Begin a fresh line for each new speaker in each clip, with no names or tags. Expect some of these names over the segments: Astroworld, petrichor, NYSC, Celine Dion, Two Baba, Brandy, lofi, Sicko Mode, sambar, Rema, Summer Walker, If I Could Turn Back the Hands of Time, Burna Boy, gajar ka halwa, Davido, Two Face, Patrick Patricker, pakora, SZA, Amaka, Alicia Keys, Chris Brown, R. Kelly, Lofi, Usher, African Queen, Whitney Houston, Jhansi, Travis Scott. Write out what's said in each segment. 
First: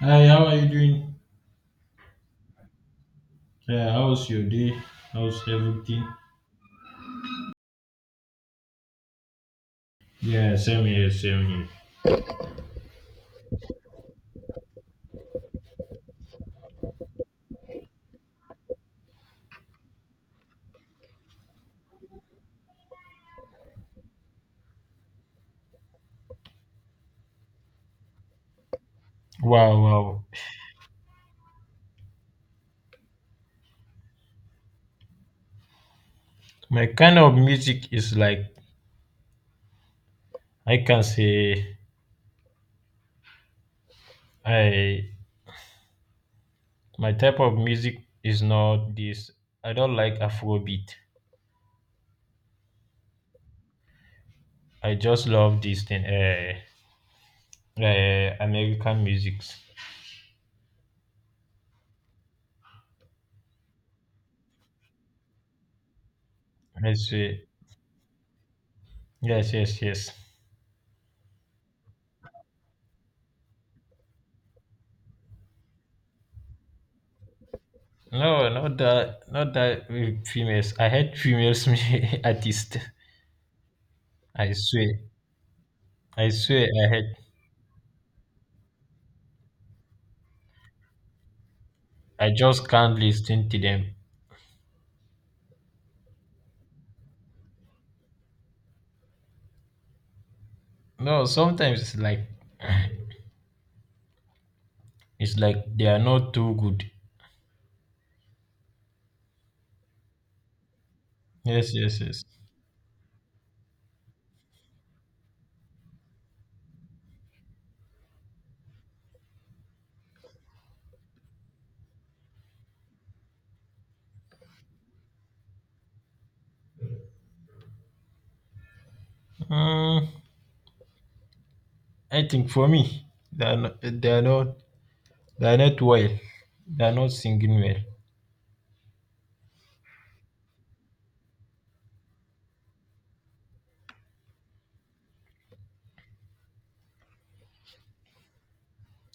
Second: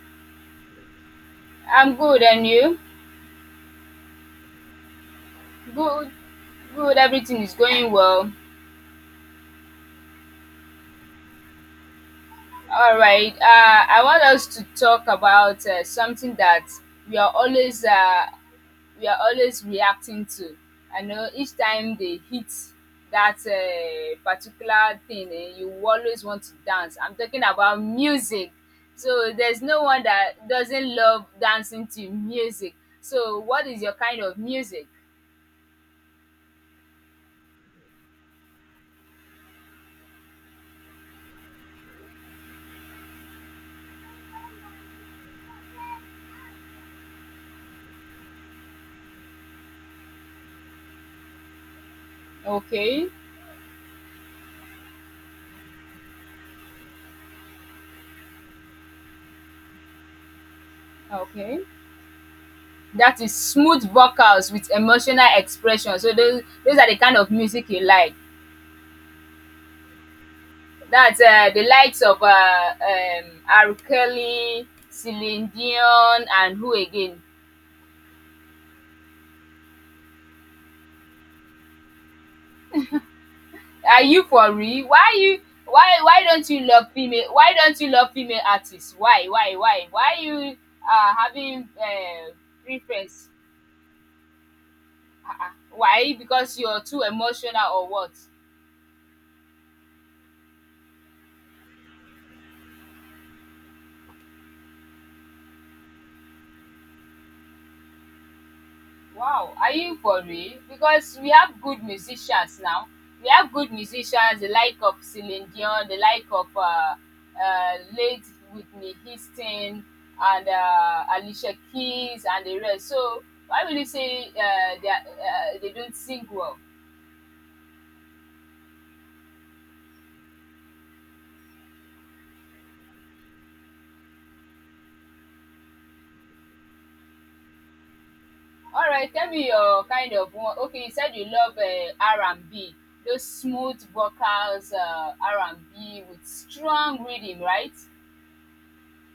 Hi, how are you doing?
I'm good, and you?
Yeah, how's your day? How's everything?
Good, good. Everything is going well.
Yeah, same here, same here.
All right. I want us to talk about something that we are always uh, we are always reacting to. I know each time they hit that particular thing, you always want to dance. I'm talking about music. So there's
Wow,
no one
wow.
that doesn't love dancing to music. So what is your kind of music?
My kind of music is like I can say I my type of music is not this. I don't like Afrobeat.
Okay.
I just love this thing, American music.
Okay. That is smooth vocals with emotional expression, so those are the
Let's
kind of
say
music you like.
yes, yes, yes.
That's the likes of R. Kelly, Celine Dion and who again?
No, not that, not that with females. I hate females artist.
Are you
I
for real?
swear,
Why you why don't you
I
love
hate.
female, why don't you love female artists? Why? Why you are having
I just can't
preference?
listen to them.
Why? Because you're too emotional or what?
No, sometimes it's like they are not too good.
Wow, are you for real? Because we have
Yes,
good
yes, yes.
musicians now. We have good musicians, the like of Celine Dion, the like of late Whitney Houston, and Alicia Keys, and the rest. So why will you say they, are, they don't sing well?
Mm, I think for me, they are not, they are not they are not well. They are not singing well.
All right, tell me your kind of one. Okay, you said you love R&B, those smooth vocals, R&B with strong rhythm, right?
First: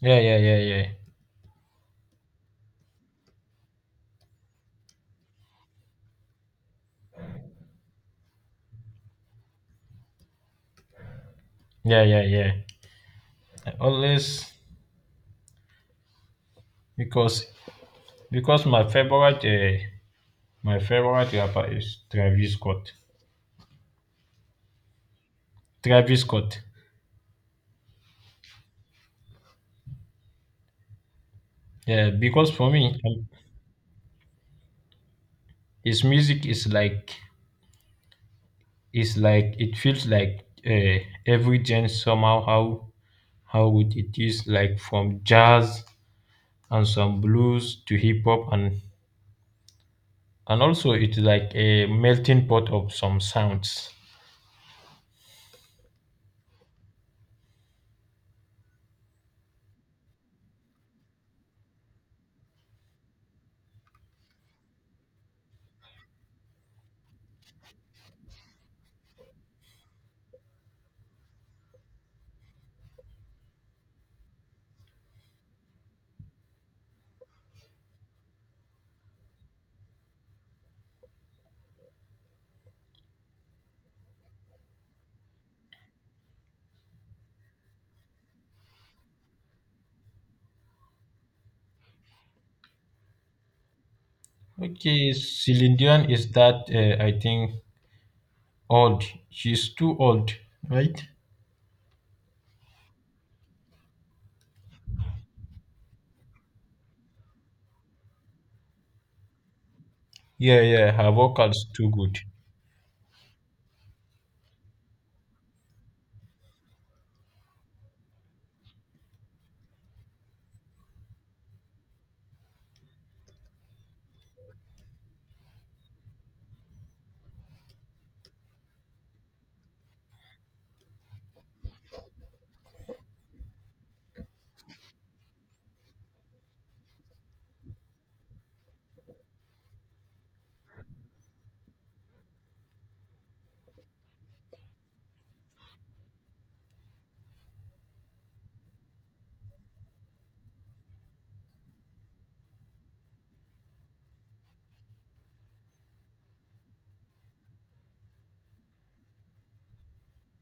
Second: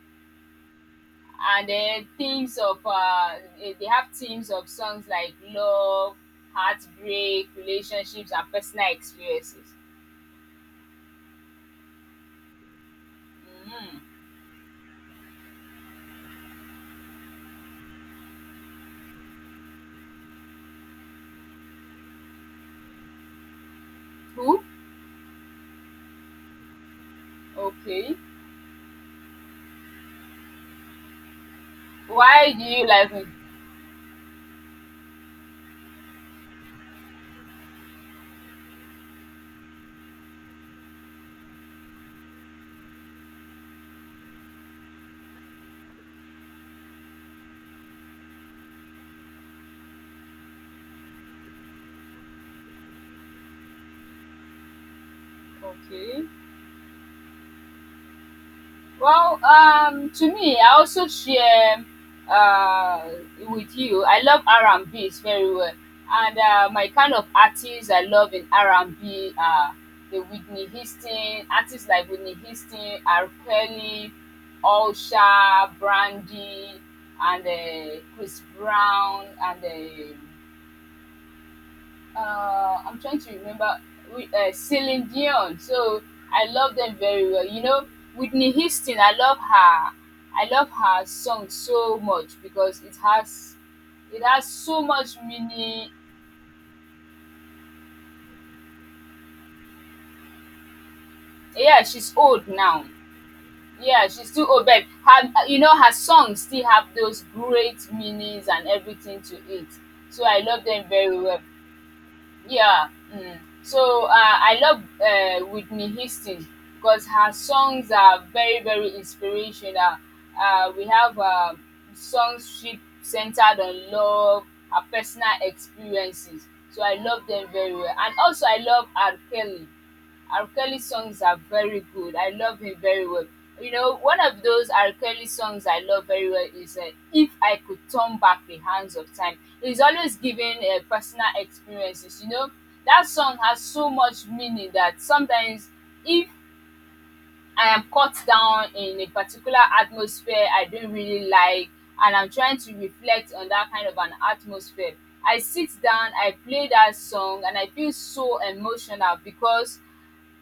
Yeah, yeah, yeah, yeah,
And then themes of they have themes of songs like love, heartbreak, relationships, and personal experiences.
yeah, yeah, yeah. I
Mm.
always because because my favorite rapper is Travis Scott.
Cool.
Travis Scott.
Okay.
Yeah, because
Why do
for
you
me,
like it?
his music is like it feels like, every genre somehow how good it is, like from jazz and some blues to hip hop and also it's like a melting pot of some sounds.
Okay. Well, to me, I also share uh, with you. I love R and B very well, and my kind of artists I love in R and B are the Whitney Houston artists like Whitney Houston, R Kelly, Usher, Brandy, and Chris Brown, and uh, I'm trying to remember Celine Dion. So I love them very well. You know, Whitney Houston. I love her. I love her song so much because it has so
Okay,
much
Celine
meaning.
Dion is that, I think, old. She's too old, right?
Yeah, she's old now. Yeah, she's too old, but her, you know her songs still have those great meanings and everything to it. So I
Yeah,
love them
yeah, her
very well.
vocals too good.
Yeah. Mm. So I love Whitney Houston because her songs are very, very inspirational. We have songs she centered on love, her personal experiences. So I love them very well. And also, I love R. Kelly. R. Kelly songs are very good. I love him very well. You know, one of those R. Kelly songs I love very well is If I Could Turn Back the Hands of Time. He's always giving personal experiences. You know, that song has so much meaning that sometimes if I am caught down in a particular atmosphere I don't really like and I'm trying to reflect on that kind of an atmosphere, I sit down, I play that song, and I feel so emotional because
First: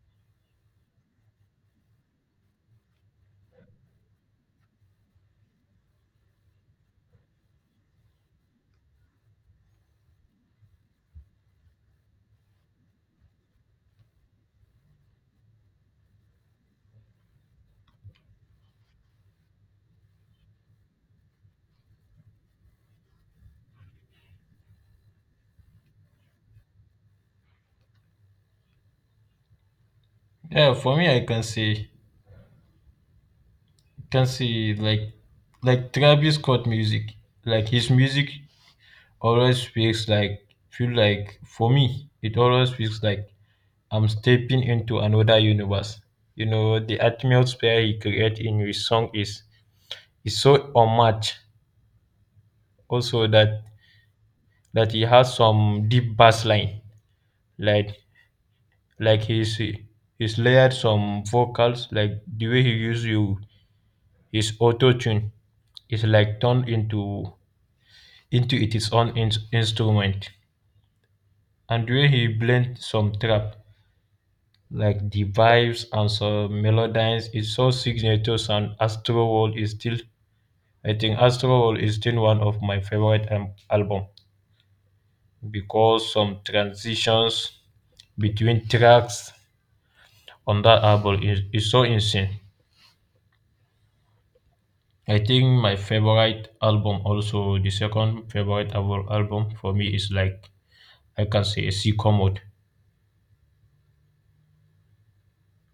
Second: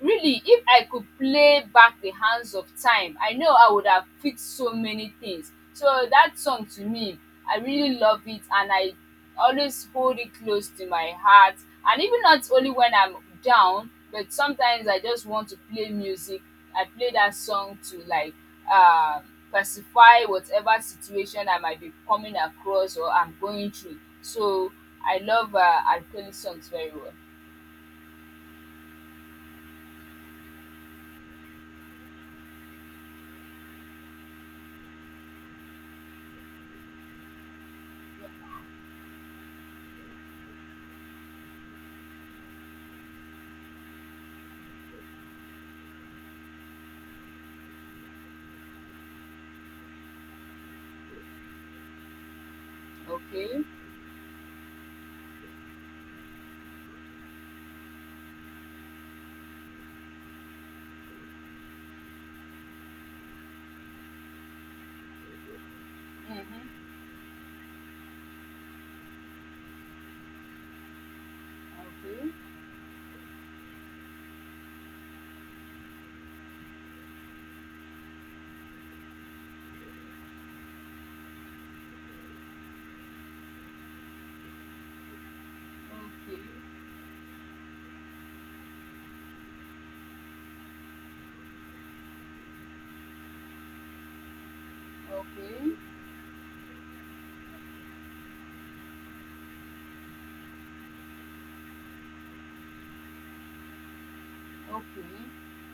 really, if I could play back the hands of time, I know I would have fixed so many things. So that song to me, I really love it and I always hold it close to my heart. And even not only when I'm down, but sometimes I just want to play music. I play that song to like uh, pacify whatever situation I might be coming across or I'm going through. So I love Alkali songs very well.
Yeah, for me, I can say, like, Travis Scott music. Like his music always feels like feel like for me it always feels like I'm stepping into another universe. You know the atmosphere he created in his song is so unmatched. Also that
Okay.
that he has some deep bass line. Like like he's he's layered some vocals, like the way he use you his auto tune is like turned
Mm-hmm.
into its own instrument. And the way he
Okay.
blends some trap, like the vibes and some melodies is so signatures, and Astroworld is still one of my favorite album, because some transitions between tracks on that album is so insane. I think my
Okay,
favorite album, also the second favorite album for me is like I can say Sicko Mode.
okay, okay.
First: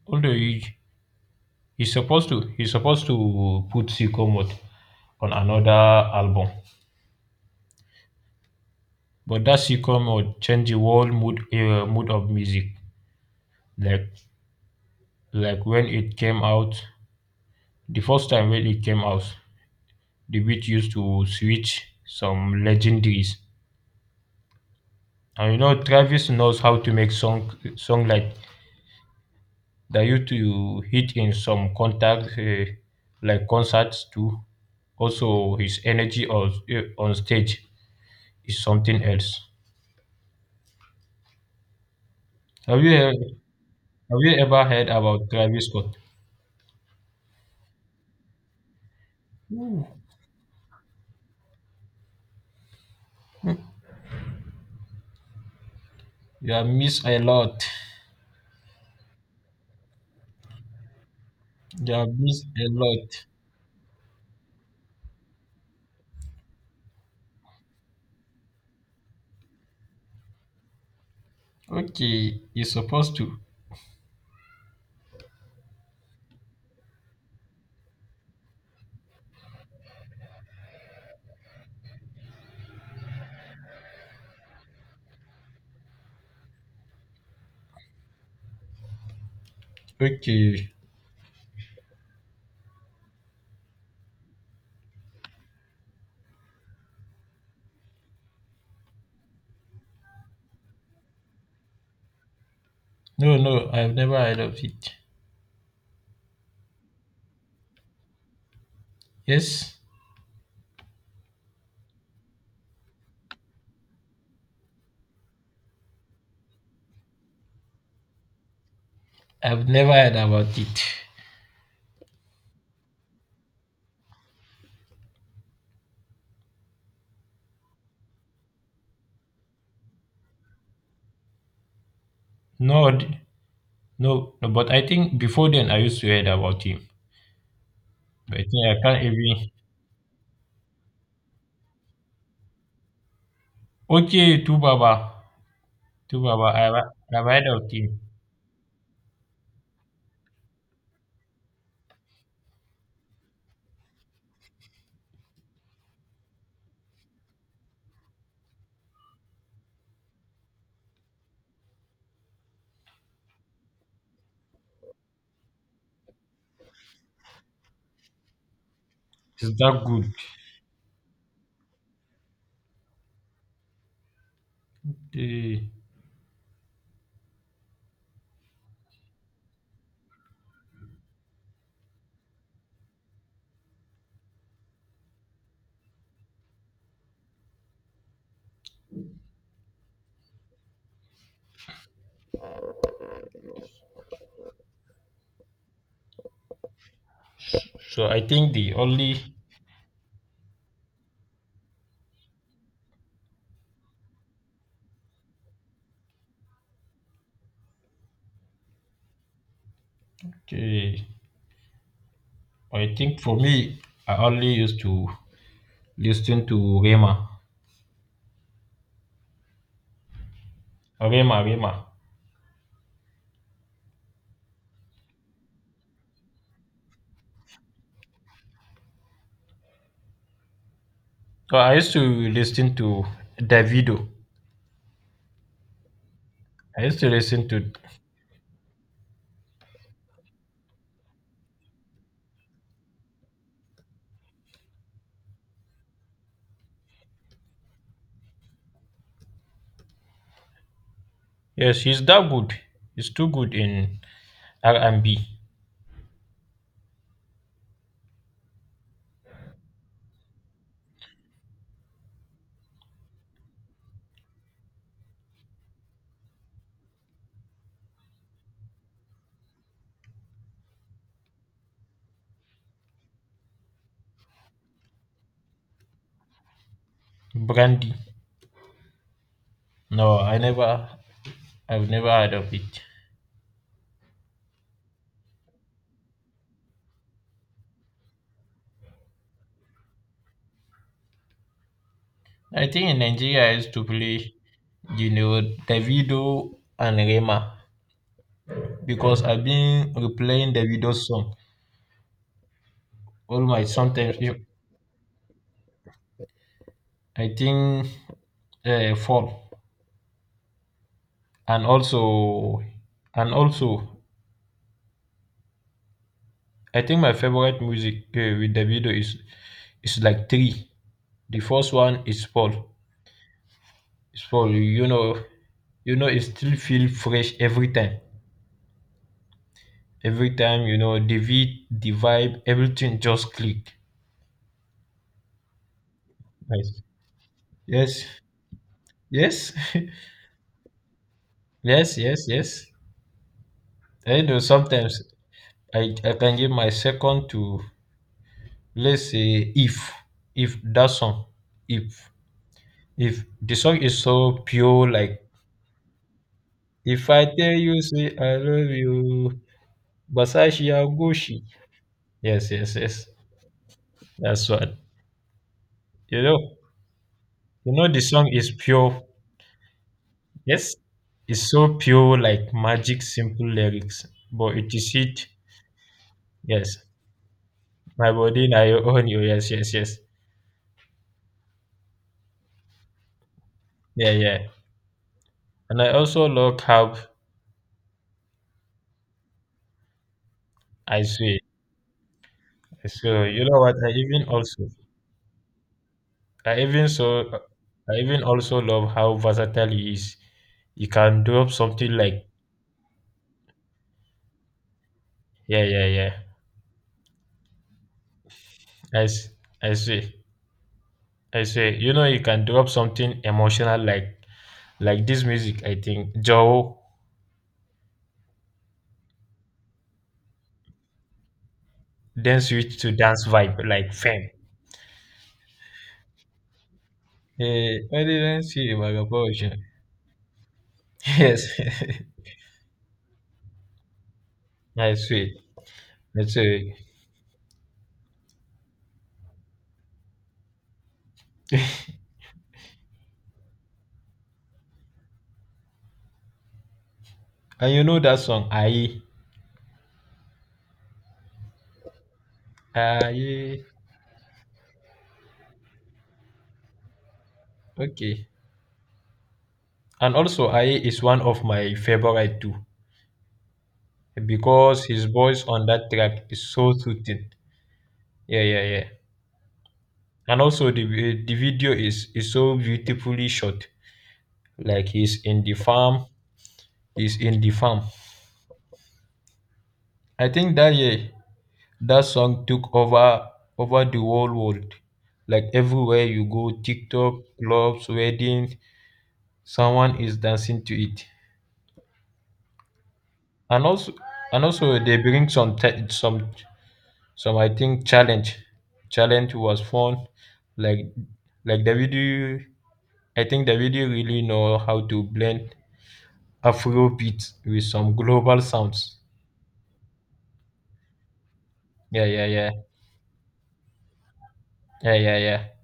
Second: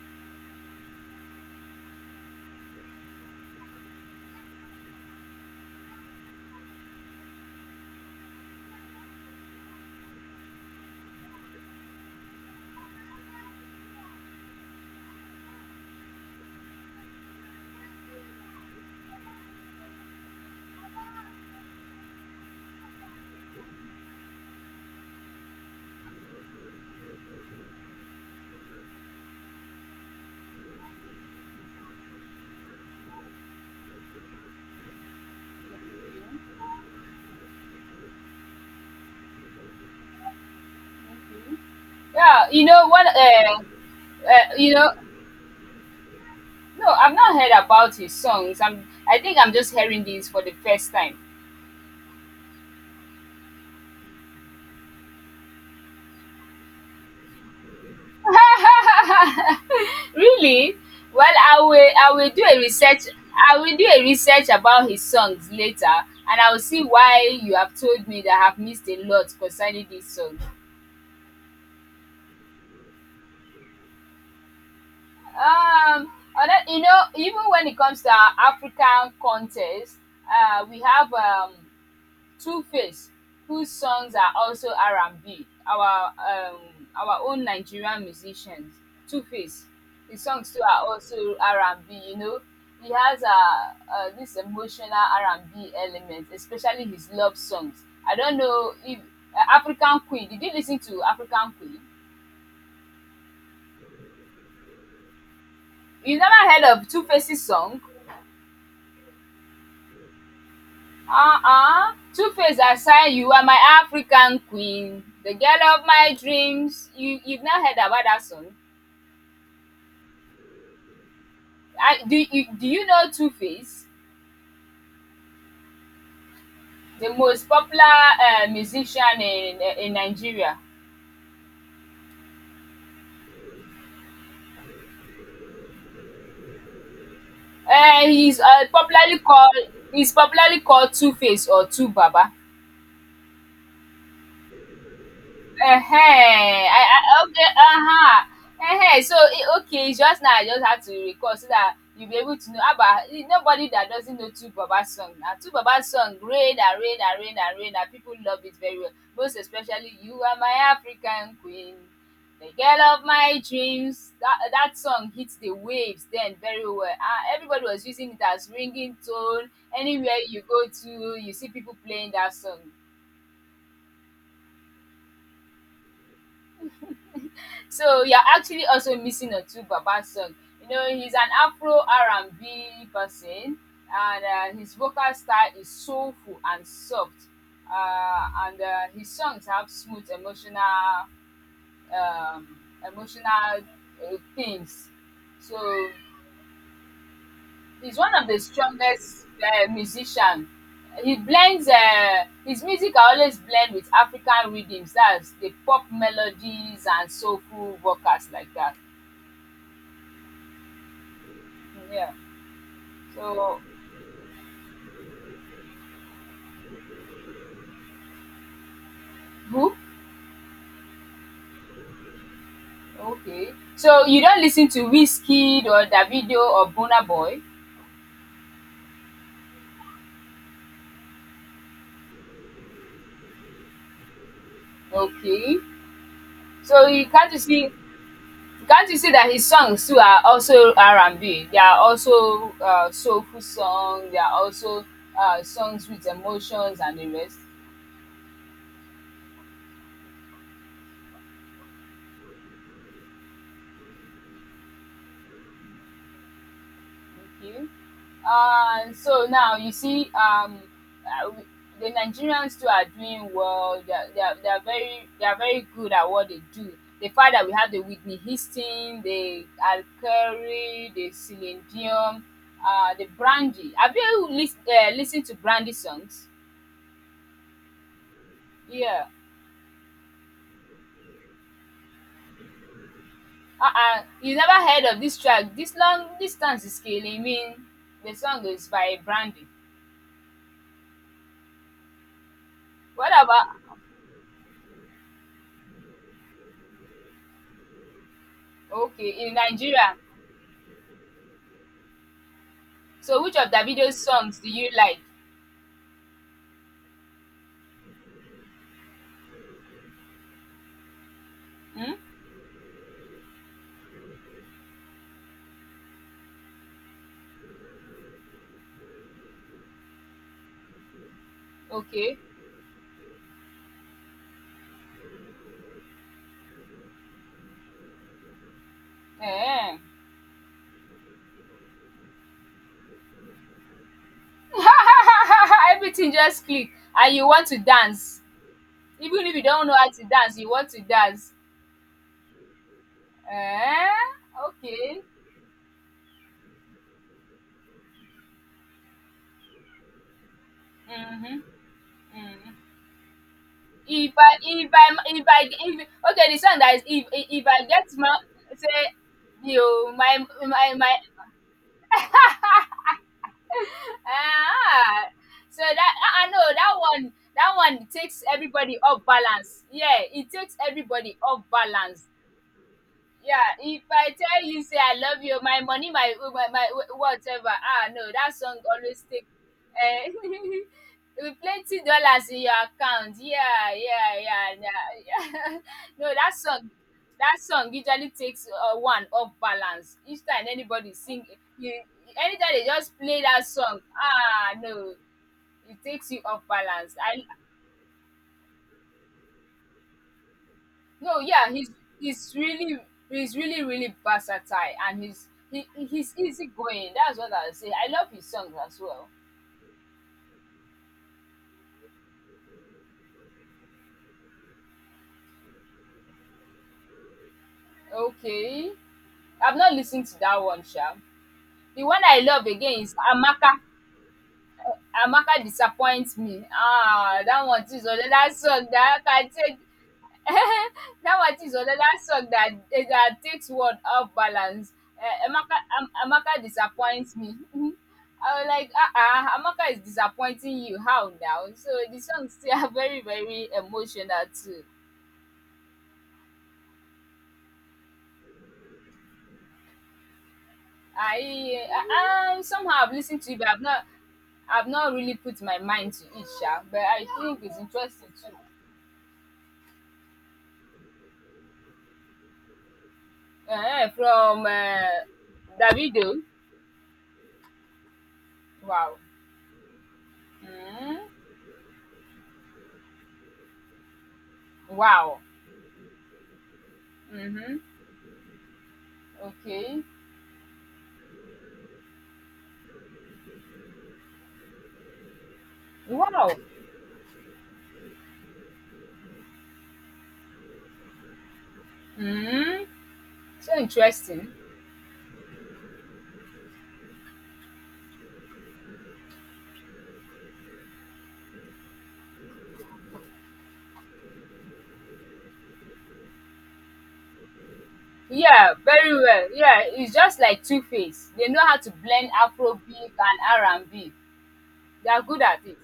Although he's supposed to put Sicko Mode on another album. But that sitcom would change the whole mood of music. Like like when it came out, the first time when it came out, the beat used to switch some legendaries. And you know Travis knows how to make song like that used to hit in some contact, like concerts too. Also his energy on stage is something else.
Yeah, you
Have
know
you
what?
have you ever
You
heard
know,
about Travis Scott?
no, I've not heard about his songs. I think I'm just hearing these for the first time.
You have missed a lot.
Really? Well, I
They
will. I will
abuse
do a
a
research.
lot.
I will do a research about his songs later, and I will see why you have told me that I have missed a lot concerning this song.
Okay, you're supposed to.
Um, other, you know, even when it comes to our African contest, we have Two Face, whose songs are also R&B, our own Nigerian musicians, Two Face, his songs too
Okay.
are also R&B, you know. He has this emotional R&B element, especially his love songs. I don't know if African Queen, did you listen to African Queen?
No, no, I've never heard of it.
You never heard of Two Face's song?
Yes,
Uh-uh. Two-Face I aside, you are my African queen, the girl of my dreams. You've not heard about that song?
I've never heard about it.
I, do you know Two Face, the most popular musician in Nigeria?
No, no, no, but I think before then I used to heard about him.
Uh,
But
he's
I
uh,
think I can't
popularly
even.
called he's popularly called Two Face or Two Baba.
Okay, Tu Baba. Tu Baba,
Ehen, I
I've heard
okay,
of him.
uh-huh. Ehen, so it, okay, it's just now I just had to recall so that you'll be able to know Abba. Eh, nobody that doesn't know Two Baba song. Now Two Baba song, rain and rain and rain and rain, and people love it very well. Most especially, you are my African queen, the girl of my dreams. That song hits the waves then very well. Ah, everybody was using it as ringing
Is
tone.
that good?
Anywhere you go to, you see people playing that song.
Eh,
So you're actually also missing a Two Baba song. You know, he's an Afro R&B person, and his vocal style is soulful and soft. And his songs have smooth emotional, um, emotional themes. So he's
so
one
I
of the
think the only.
strongest musicians. He blends his music. I always blend with African rhythms. That's the pop melodies and soulful vocals like that.
Okay,
Yeah.
I think for
So
me, I only used to listen to Rema.
who?
Rema, Rema.
Okay. So you don't listen to whiskey or Davido or Burna Boy?
Oh, I used to listen to Davido.
Okay.
I
So
used
you
to listen to
can't you see that his songs too are also R and B? They are also soulful songs. They are also songs with emotions and the rest.
yes, he's that good. He's too good in R and B.
Okay. So now you see, uh, the Nigerians too are doing well. They are very good at what they do. The fact that we have the Whitney Houston, the Alkari, the Celine Dion, the Brandy. Have you listened to Brandy songs?
Brandy.
Yeah.
No, I've never heard of it.
Uh-uh. You never heard of this track? This long distance is killing me. The song is by Brandy.
I think in
What
Nigeria
about
I used to play, you know, Davido and Rema, because
okay in
I've been
Nigeria?
replaying Davido's song
So which
all
of
my
Davido's
sometimes.
songs do you like?
I think, fall, and
Hmm?
also, and also I think my favorite music with Davido is it's like three. The first one
Okay.
is fall. It's fall. You know, it still feel fresh every time.
Eh.
Every time, you know, the beat, the vibe, everything just click.
Everything just click
Nice.
and you want to
Yes.
dance. Even if you
Yes.
don't know how to dance, you want to dance.
yes. Yes. Yes.
Eh?
I know
Okay.
sometimes I can give my second to, let's say, if that song,
Mm-hmm.
if
Mm-hmm.
if the song is
If I
so
if I
pure, like
if I if, okay the song that is
if I
if
tell
I
you
get
say
my
I love
say
you,
you
Basashi
my
Agushi. Yes, yes, yes. That's what
ah so that
you
I know
know.
that
You
one
know the
takes
song is
everybody off
pure.
balance, yeah it takes
Yes,
everybody off
it's so
balance.
pure, like magic, simple
Yeah, if
lyrics.
I tell
But
you
it
say
is
I love
it.
you, my money, my
Yes,
whatever. Ah,
my
no, that
body
song
now your
always
own. You
take.
yes, yes, yes.
Uh, with plenty dollars in your account. Yeah,
Yeah,
yeah,
yeah.
yeah, yeah, yeah.
And I
No,
also love how
that song usually takes one off balance. Each time anybody
I
sing,
swear.
you, anytime they just
So
play
you
that
know what?
song. Ah, no, it takes you off
I even
balance. I
so, I even also love how versatile he is. You
no,
can
yeah,
drop something like
he's really really versatile and
yeah, yeah, yeah.
he's easygoing. That's what I'll say. I love his songs as
I
well.
s- I swear, You know, you can drop something emotional like this music, I think Joe,
Okay, I've not listened to that one, Sha. The one I
then
love again
switched to
is
dance
Amaka.
vibe, like fame.
Amaka disappoints me. Ah, that one too is
Eh, I
another
didn't
song
see a
that I can
vagabond.
take. That
Yes,
artist or that song that that takes world off balance.
I see. That's
Amaka
it.
disappoints me. I was like, ah, Amaka is disappointing you. How now? So the songs still are very, very emotional too.
And you know that song, Aye.
I somehow I've listened to it, but
Aye.
I've not really put my mind to it, sha, but I think it's interesting
Okay.
too.
And also, Aye is one of my favorite too,
From
because his voice on that
Davido.
track is so soothing. Yeah, yeah, yeah.
Wow.
And also, the
Mm,
the video is so beautifully shot. Like
wow.
he's in the farm. He's in the
Mm-hmm.
farm.
Okay.
I think that, yeah, that song took over the whole world. Like everywhere you
Wow.
go, TikTok, clubs, weddings, someone is dancing to it.
Hmm. So
And also,
interesting.
they bring some some I think challenge. Challenge was fun. Like, like the video, I think the video really know how to blend Afro beats with some global
Yeah, very
sounds.
well. Yeah, it's just like Two-Face. They know how to
Yeah,
blend
yeah, yeah,
Afrobeat and R&B. They
yeah,
are
yeah,
good
yeah.
at it.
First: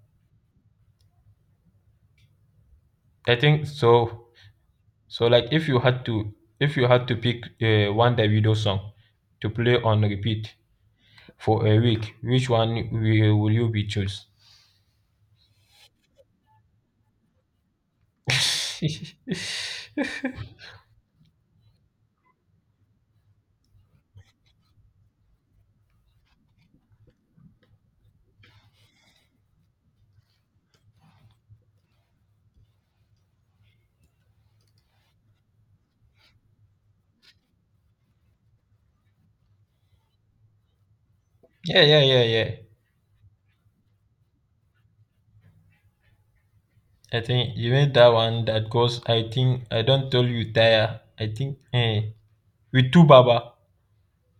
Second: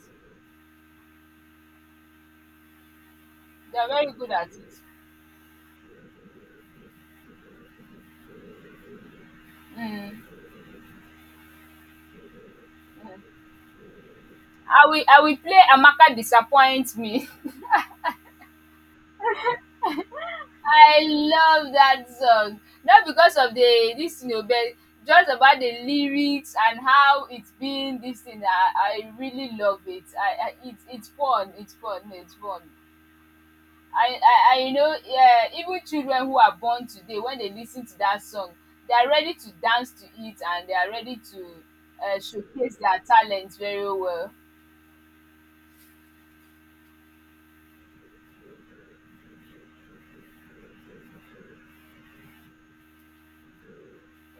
I think
They are very
so.
good at it.
So like, if you had to pick one Davido song to play on
Hmm.
repeat for a week, will you be choose?
I will play Amaka Disappoint Me.
yeah,
I love that song. Not because of the this thing o, but just about the lyrics and how it's been this thing. I really love it. I it's fun. It's fun. It's fun. I you know, yeah, even children who are born today, when they listen to that song they are ready to dance to it and they are ready to
yeah, yeah, yeah.
showcase their talent very well.
I think you made that one that goes. I think I don't tell you tire. I think, eh, with two baba.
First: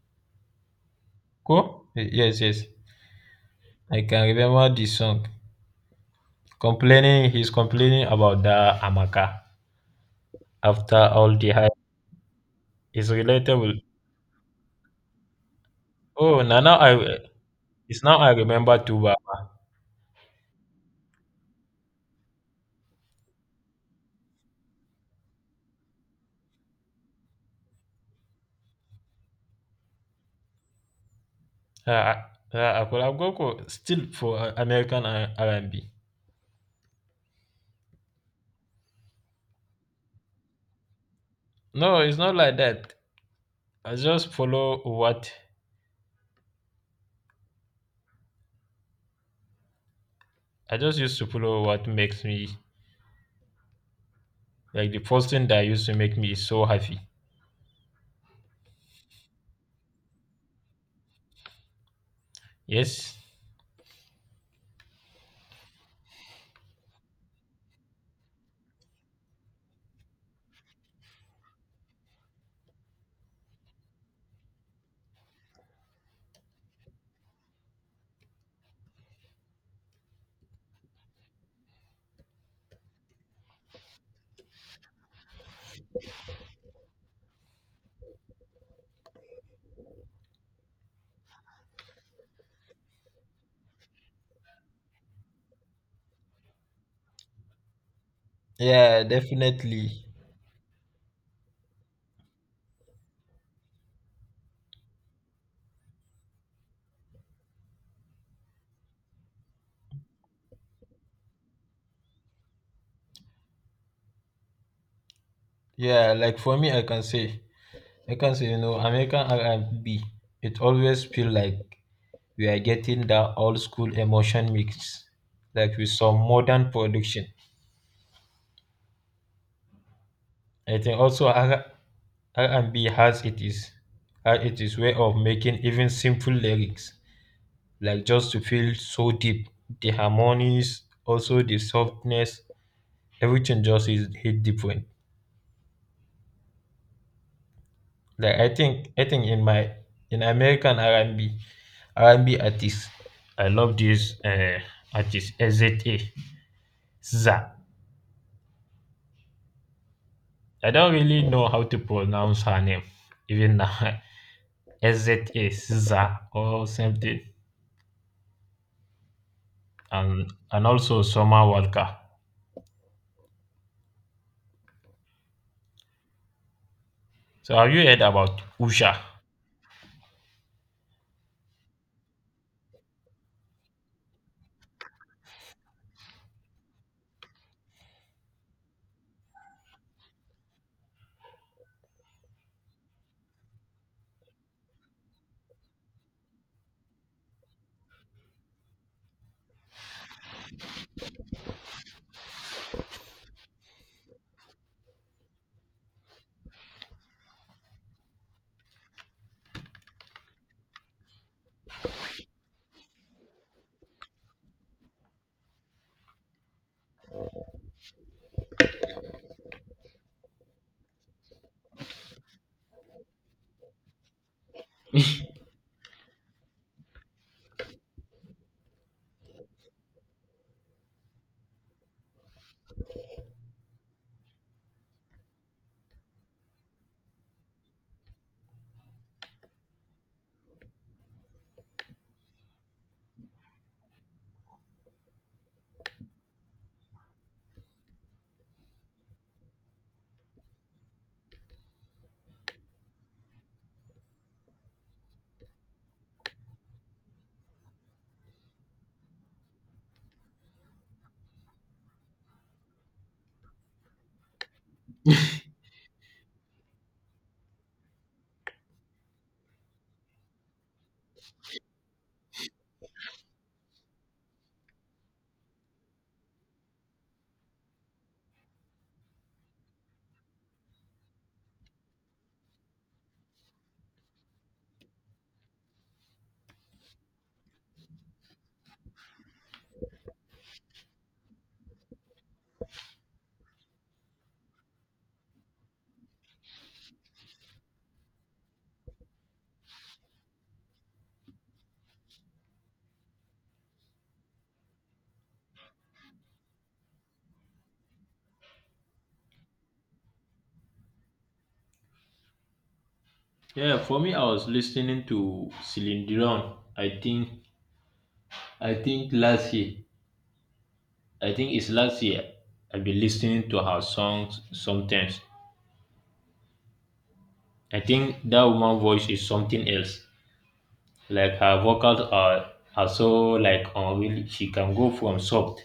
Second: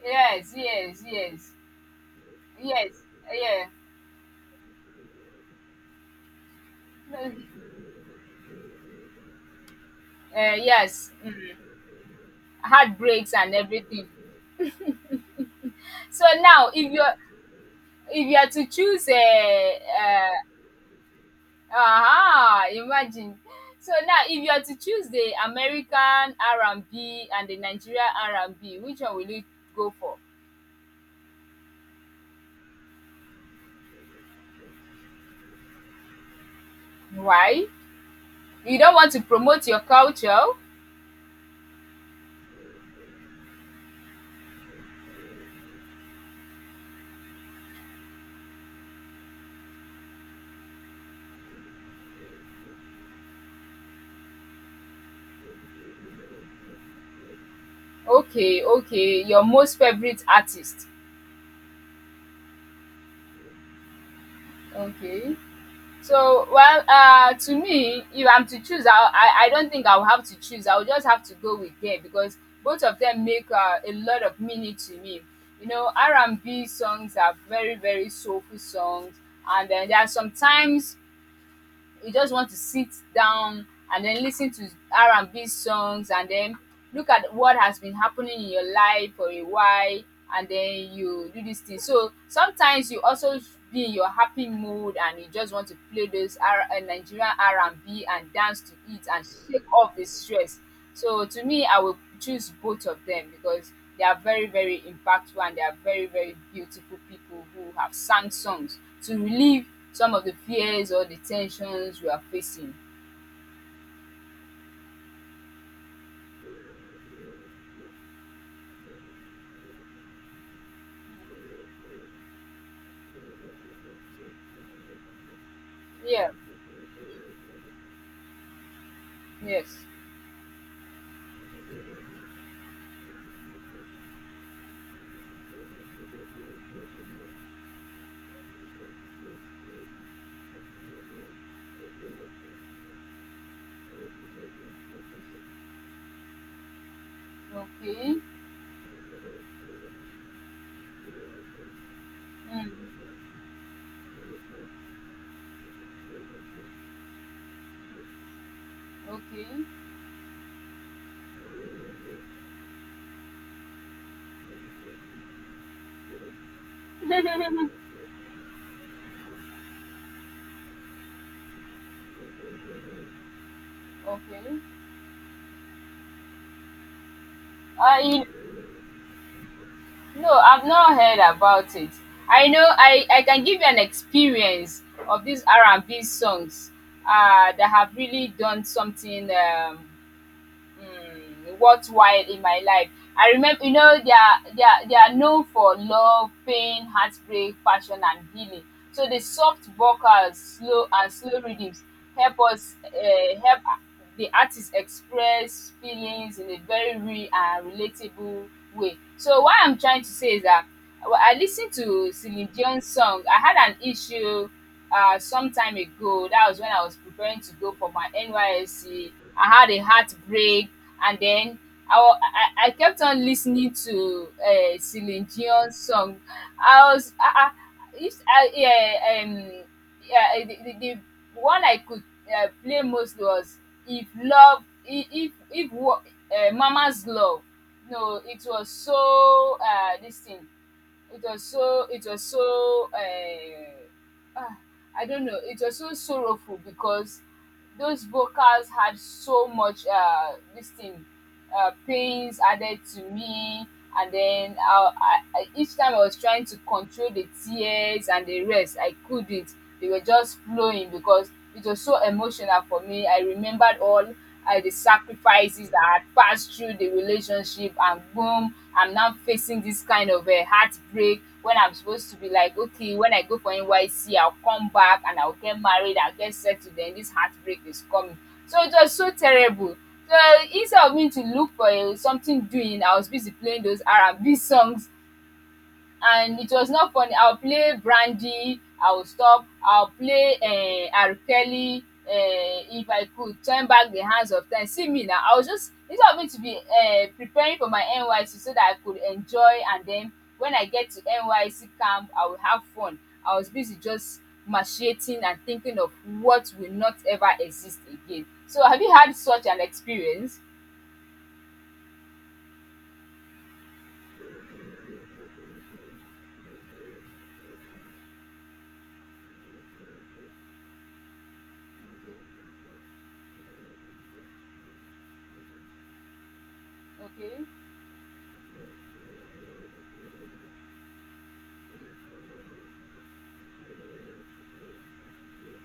Yes, yes, yes,
Go. Eh, yes, yes.
yes, yeah,
I can remember this song. Complaining, he's
um
complaining about the amaka after
yes,
all the hype. It's
heartbreaks and
relatable.
everything. So
Oh, now
now
now I it's now
if
I
you are to
remember
choose
Tuba.
a um aha! Imagine. So now if you are to choose the American R&B and B and the Nigerian R&B, which one will you go for?
Uh, uh, Akolagwoko still for American R&B.
Why? You don't want to promote your culture?
No, it's not like that. I just follow what I just used to follow what makes me like the first thing that used to make me so happy.
Okay, okay. Your most favorite artist.
Yes.
Okay. So, well, to me, if I'm to choose, I don't think I will have to choose. I will just have to go with them because both of them make a lot of meaning to me. You know, R&B songs are very, very soulful songs, and then there are sometimes you just want to sit down and then listen to r&b songs and then look at what has been happening in your life for a while, and then you do this thing. So sometimes you also be in your happy mood and you just want to play those nigerian r&b and B and dance to it
Yeah,
and shake off
definitely.
the stress. So to me, I will choose both of them because they are very, very impactful, and they are very, very beautiful people who have sang songs to relieve some of the fears or the tensions we are facing.
Yeah, like for me, I can say, you know, American R&B. It always feel like we are getting that old school emotion mix, like with some
Yeah,
modern production.
yes.
I think also R R&B has it is way of making even simple lyrics, like, just to feel so deep. The harmonies, also the softness, everything just is hit different.
Okay.
Like, I think in my, in American r and B R and b artists,
Mm,
I love this artist SZA. SZA. I don't really know how to pronounce her name even now. SZA SZA or something.
okay.
And also Summer Walker.
Okay.
So have you heard
I
about Usha?
No, I've not heard about it. I know I can give you an experience of these R and B songs that have really done something, worthwhile in my life. I remember, they are known for love, pain, heartbreak, passion, and healing. So the soft vocals, slow and slow rhythms help the artist express feelings in a very real and relatable way. So what I'm trying to say is that, well, I listened to Celine Dion's song. I had an issue some time ago. That was when I was preparing to go for my NYSC. I had a heartbreak, and then I kept on listening to Celine Dion's song. I was I, I, if I yeah yeah the one I could play most was if love if wo- mama's love. No, it was so, this thing. It was so, I don't know, it was so sorrowful because those vocals had so much, this thing, pains added to me. And then each time I was trying to control the tears and the rest, I couldn't. They were just flowing because it was so emotional for me. I remembered all the sacrifices that had passed through the relationship, and boom, I'm now facing this kind of a heartbreak when I'm supposed to be like, okay, when I go for nyc I'll come back and I'll get married, I'll get settled, then this heartbreak is coming. So it was so terrible. So instead of me to look for something doing, I was busy playing those R&B songs, and it was not funny. I'll play Brandy, I'll stop, I'll play R. Kelly. If I could turn back the hands of time, see me now. I was just, instead of me to be preparing for my NYC so that I could enjoy, and then when I get to NYC camp, I will have fun. I was busy just machiating and thinking of what will not ever exist again. So, have you had such an experience?
Yeah, for me, I was listening to Celine Dion. I think, I think last year, I think it's last year. I've been listening to her songs sometimes.
Okay,
I think that woman voice is something else. Like her vocals are so like unreal. She can go from soft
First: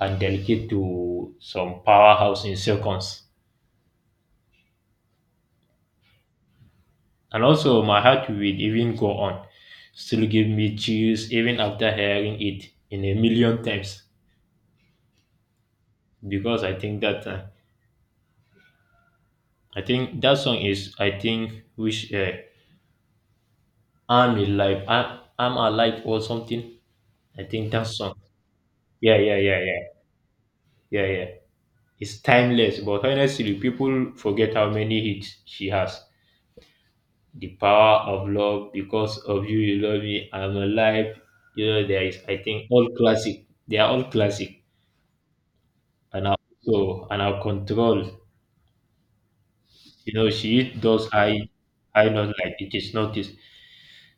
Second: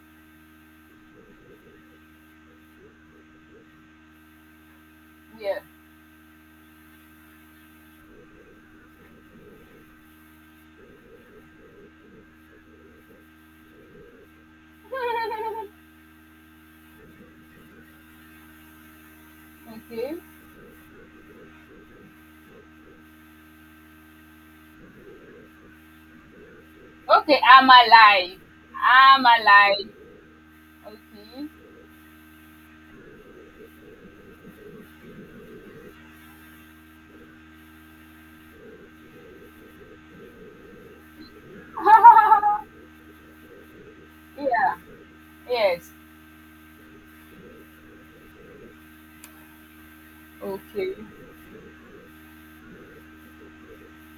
and delicate to some powerhouse in seconds.
yeah,
And also, my heart will even go on, still give me chills even after hearing it in a million times. Because I think that, I
okay.
think that song is, I think which I'm alive, I'm alive or something.
Okay,
I
I'm
think that song.
alive.
Yeah,
I'm
yeah, yeah, yeah,
alive.
yeah, yeah.
Okay.
It's timeless, but honestly, people forget how many hits she has. The power of love, because of you, you love me. I'm alive. You know, there is. I think all classic. They are all classic.
Yeah. Yes.
And our, control. You know, she
Okay.
does high high notes, like it is noticed.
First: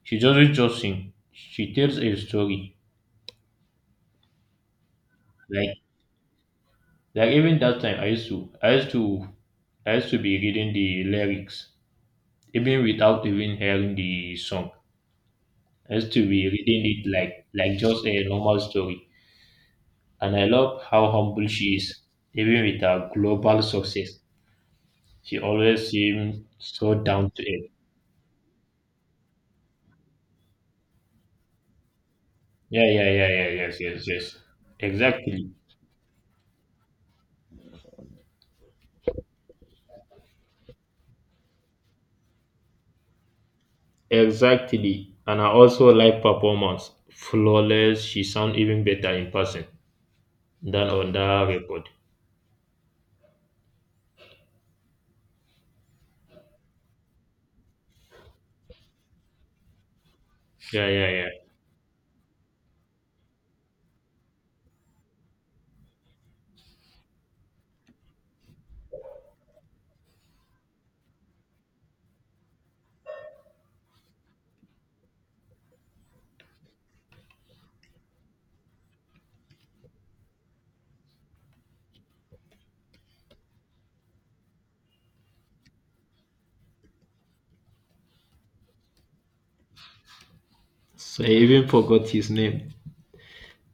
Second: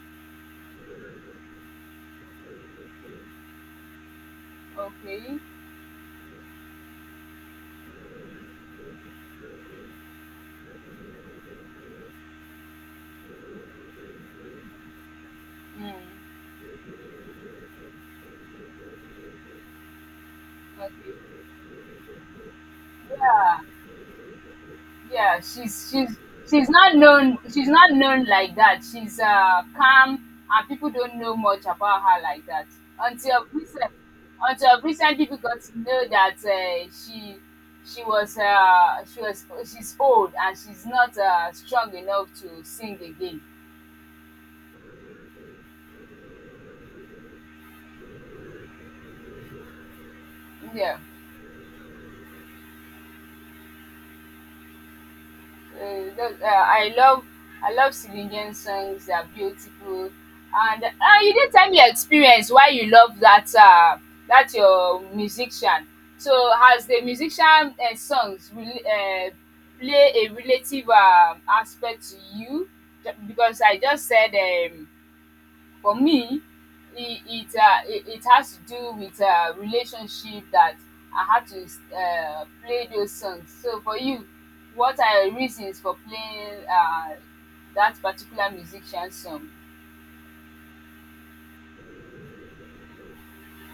She doesn't just sing. She tells a story.
Okay.
Like like even that time I used to be reading the lyrics even without even hearing the song.
Mm.
I used to be reading it like, just a normal story. And I love how
Okay.
humble she is, even with her
Yeah.
global success. She
Yeah.
always seems
She's
so
not
down
known.
to
She's
earth.
not known like that. She's calm, and people don't know much about her like that
Yeah, yeah, yeah,
until
yeah, yes,
recent.
yes, yes.
Until recently, people
Exactly.
got to know that she's old and she's not strong enough to sing again.
Exactly. And I also like performance. Flawless. She sound even better in person than
Yeah.
on that record.
Uh, that, uh, I love I love Silingian songs. They are beautiful. And
Yeah, yeah, yeah.
you didn't tell me your experience why you love that, that your musician. So has the musician songs really, play a relative aspect to you? Because I just said, for me, it has to do with relationship that I had to play those songs. So for you, what are your reasons for playing that particular musician song?
So I even forgot his name.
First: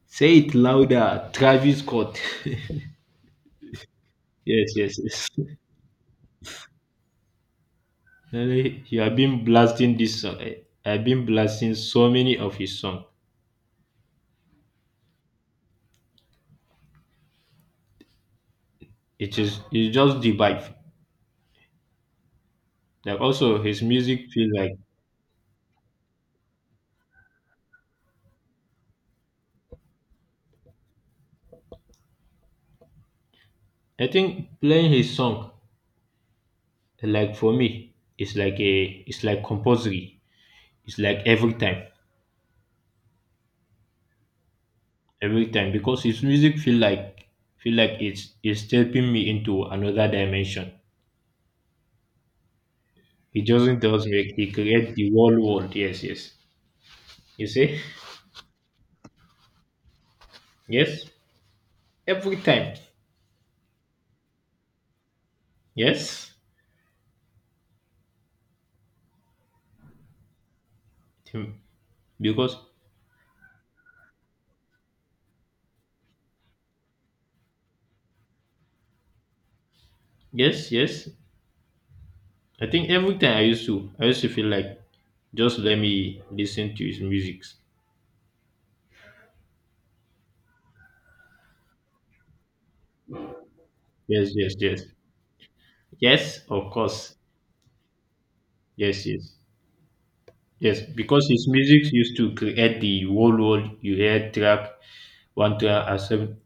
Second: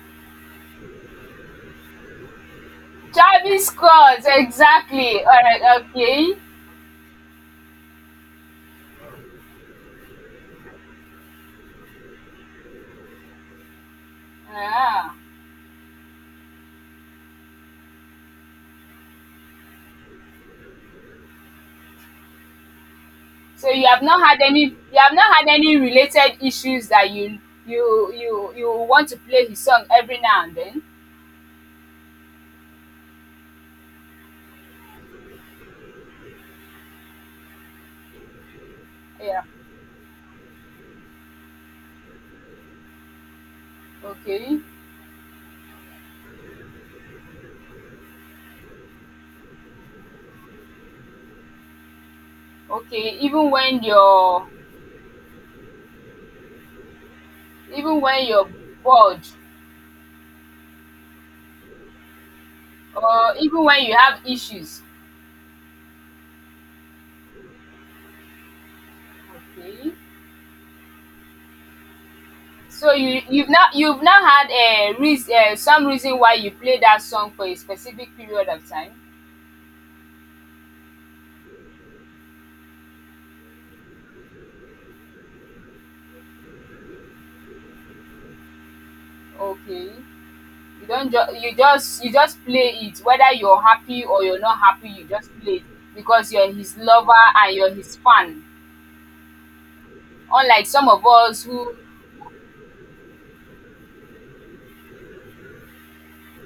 Say it louder, Travis Scott.
Travis Scott,
yes, yes,
exactly.
yes.
Alright, okay.
Really, you have been blasting this song. Eh, I've been blasting so many of his songs.
Ah,
It's just the vibe. Like also
so
his music feels like
you have not had any related issues that you want to play his song every now and then?
I think playing his song, like for me it's like
Yeah.
compulsory, it's like every time,
Okay.
because his music feel like, it's stepping me into another dimension.
Okay.
He
Even
doesn't
when
just make
your
he create the whole world, yes, yes. You see,
even when you're bored,
yes, every time,
or even when you have issues.
yes.
Okay.
Tim- because
So you've now had a reas some reason why you play that song for a specific period of time.
yes, yes. I think every time I used to feel like just let me listen to his music.
Okay. You don't ju you just play it whether you're happy or
Yes,
you're
yes,
not
yes,
happy. You just play it because
yes,
you're
of
his
course,
lover and you're his fan,
yes, yes.
unlike
Yes,
some of
because
us
his
who.
music used to create the whole world. You hear track, and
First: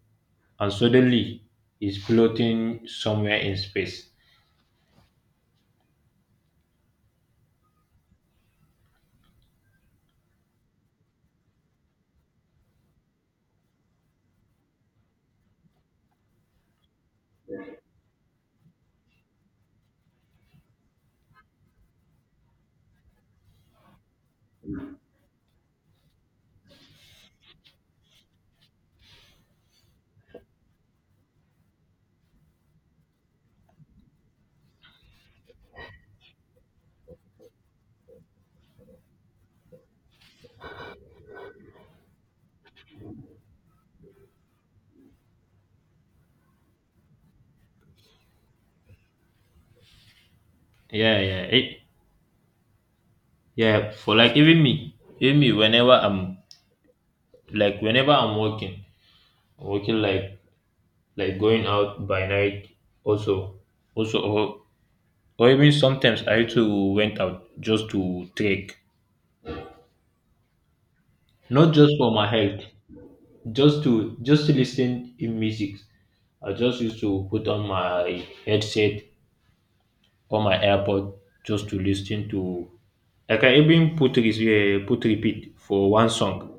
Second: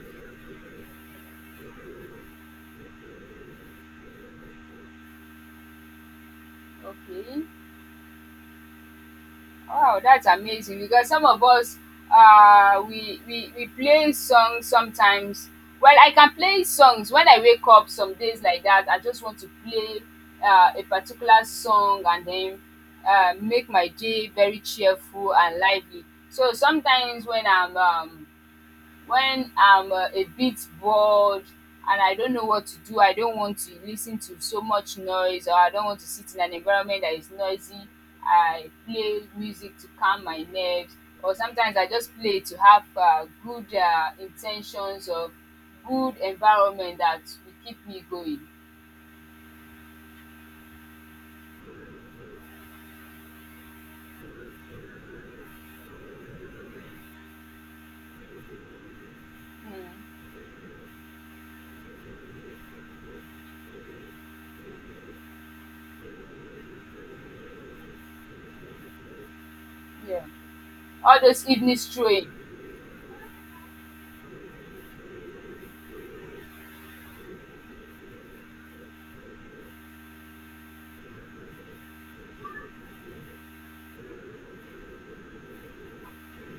and suddenly it's floating somewhere in space.
Okay. Wow, that's amazing because some of us, we play songs sometimes. Well, I can play songs when I wake up some days like that. I just want to play a particular song, and then make my day very cheerful and lively. So sometimes when I'm, a bit bored and I don't know what to do, I don't want to listen to so much noise, or I don't want to sit in an environment that is noisy. I play music to calm my nerves, or sometimes I just play to have good intentions or good environment that will keep me going.
Yeah, yeah, it, yeah. For like even me, whenever I'm, like whenever I'm working,
Mm,
working, like going out by night, also, also, or, or even sometimes I too went out just to trek,
yeah, all those
not
evening
just for my
strolling.
health, just to listen in music. I just used to put on my headset or my AirPod just to listen to. Like, I can even put repeat for one song,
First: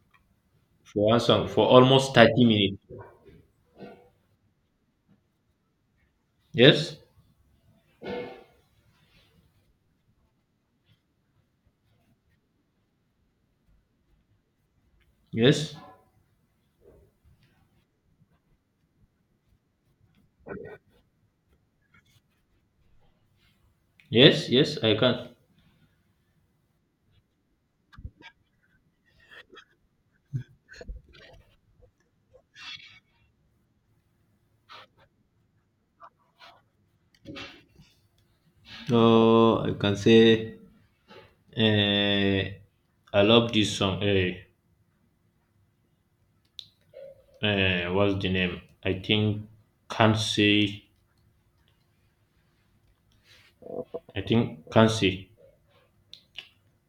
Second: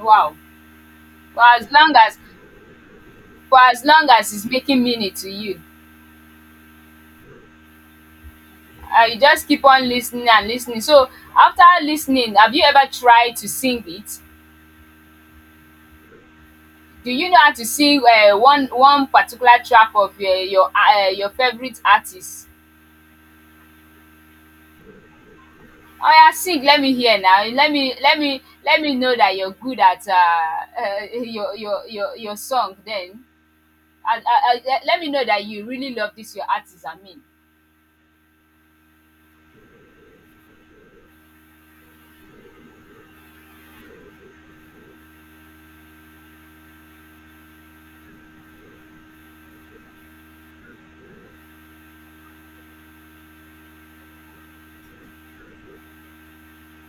Wow, for
for
as long
almost
as
30 minutes.
for as long as it's making meaning to you.
Yes,
You just keep on listening and listening. So after listening, have you ever tried to sing it?
yes,
Do you know how to sing, one particular track of your favorite artist?
yes, yes. I can.
Oh yeah, sing, let me hear now. Let me know that you're good at, your song. Then, let me know that you really love this your artist. I mean,
Oh, I can say. Uh, I love this song. Eh, what's the name? I think can't say. I think can't say.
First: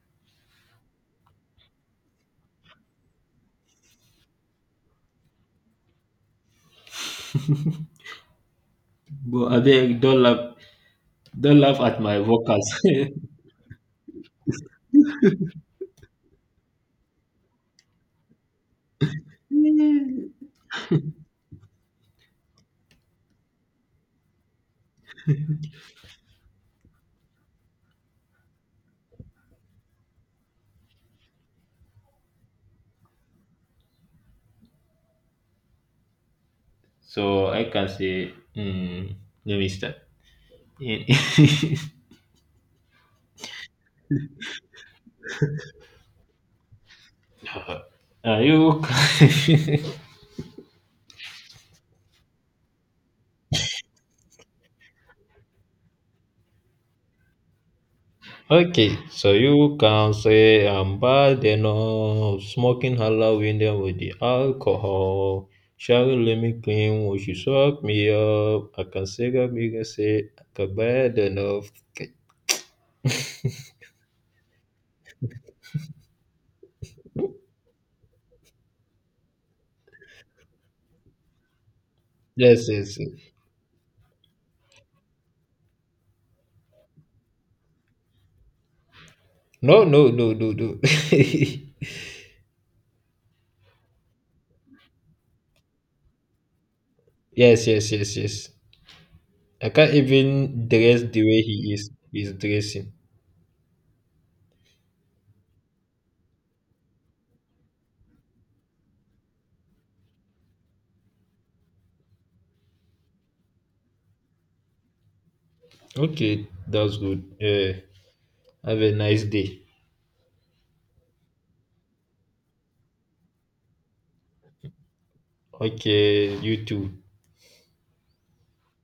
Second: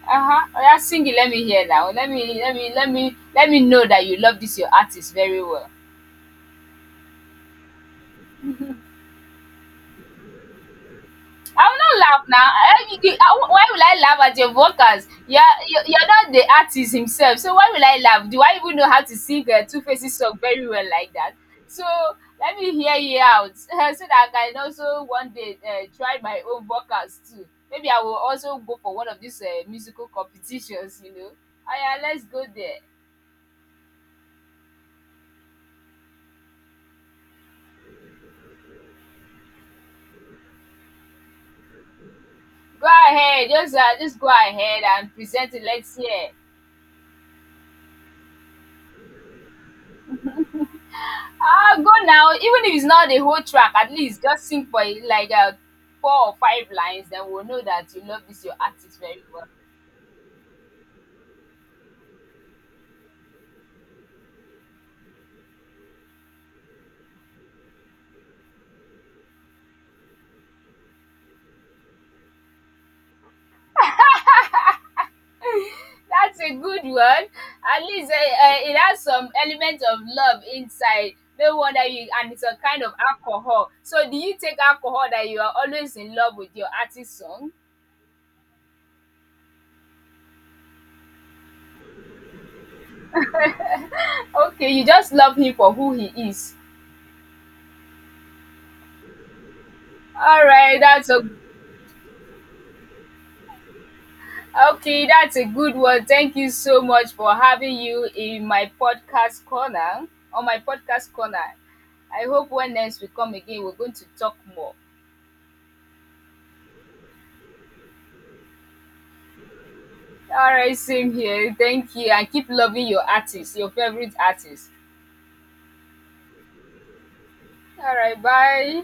uh huh. Oh yeah, sing it, let me hear now. Let me know that you love this your artist very well.
But I beg don't laugh. Don't
I
laugh
will
at
not
my
laugh now.
vocals.
Why will I laugh at your vocals? You're not the artist himself, so why will I laugh? Do I even know how to sing a Two Faces song very well like that? So let me hear you out so that I can also one day try my own vocals too. Maybe I will also go for one of these musical competitions. Oh yeah, let's go there.
So I can say, mm, no, mister.
Go ahead, just go ahead and present it. Let's hear.
Ah, you
Ah, go now. Even if it's not the whole track, at least just sing for it, like four or five lines, then we'll know that you love this your
okay?
artist very
So
well.
you can say I'm bad enough. Smoking Halloween them with the alcohol. Sherry let me clean when she suck me up. I can say that we can say I'm bad enough. Okay.
That's a good one. At least, it has some element of love inside. No wonder you, and it's a
Yes,
kind of
yes, yes.
alcohol. So, do you take alcohol that you are always in love with your artist song?
No, no, no, no, no. yes,
Okay, you just love him for who he is.
yes, yes, yes. I can't
All
even
right,
dress
that's
the
a
way he is dressing.
okay, that's a good one. Thank you so much for having you in my podcast corner, on my podcast corner. I hope when next we come again, we're going to talk more.
Okay, that's good. Yeah. Have a nice day.
All right, same here. Thank you. And keep loving your artist, your favorite artist.
Okay, you too.
All right, bye.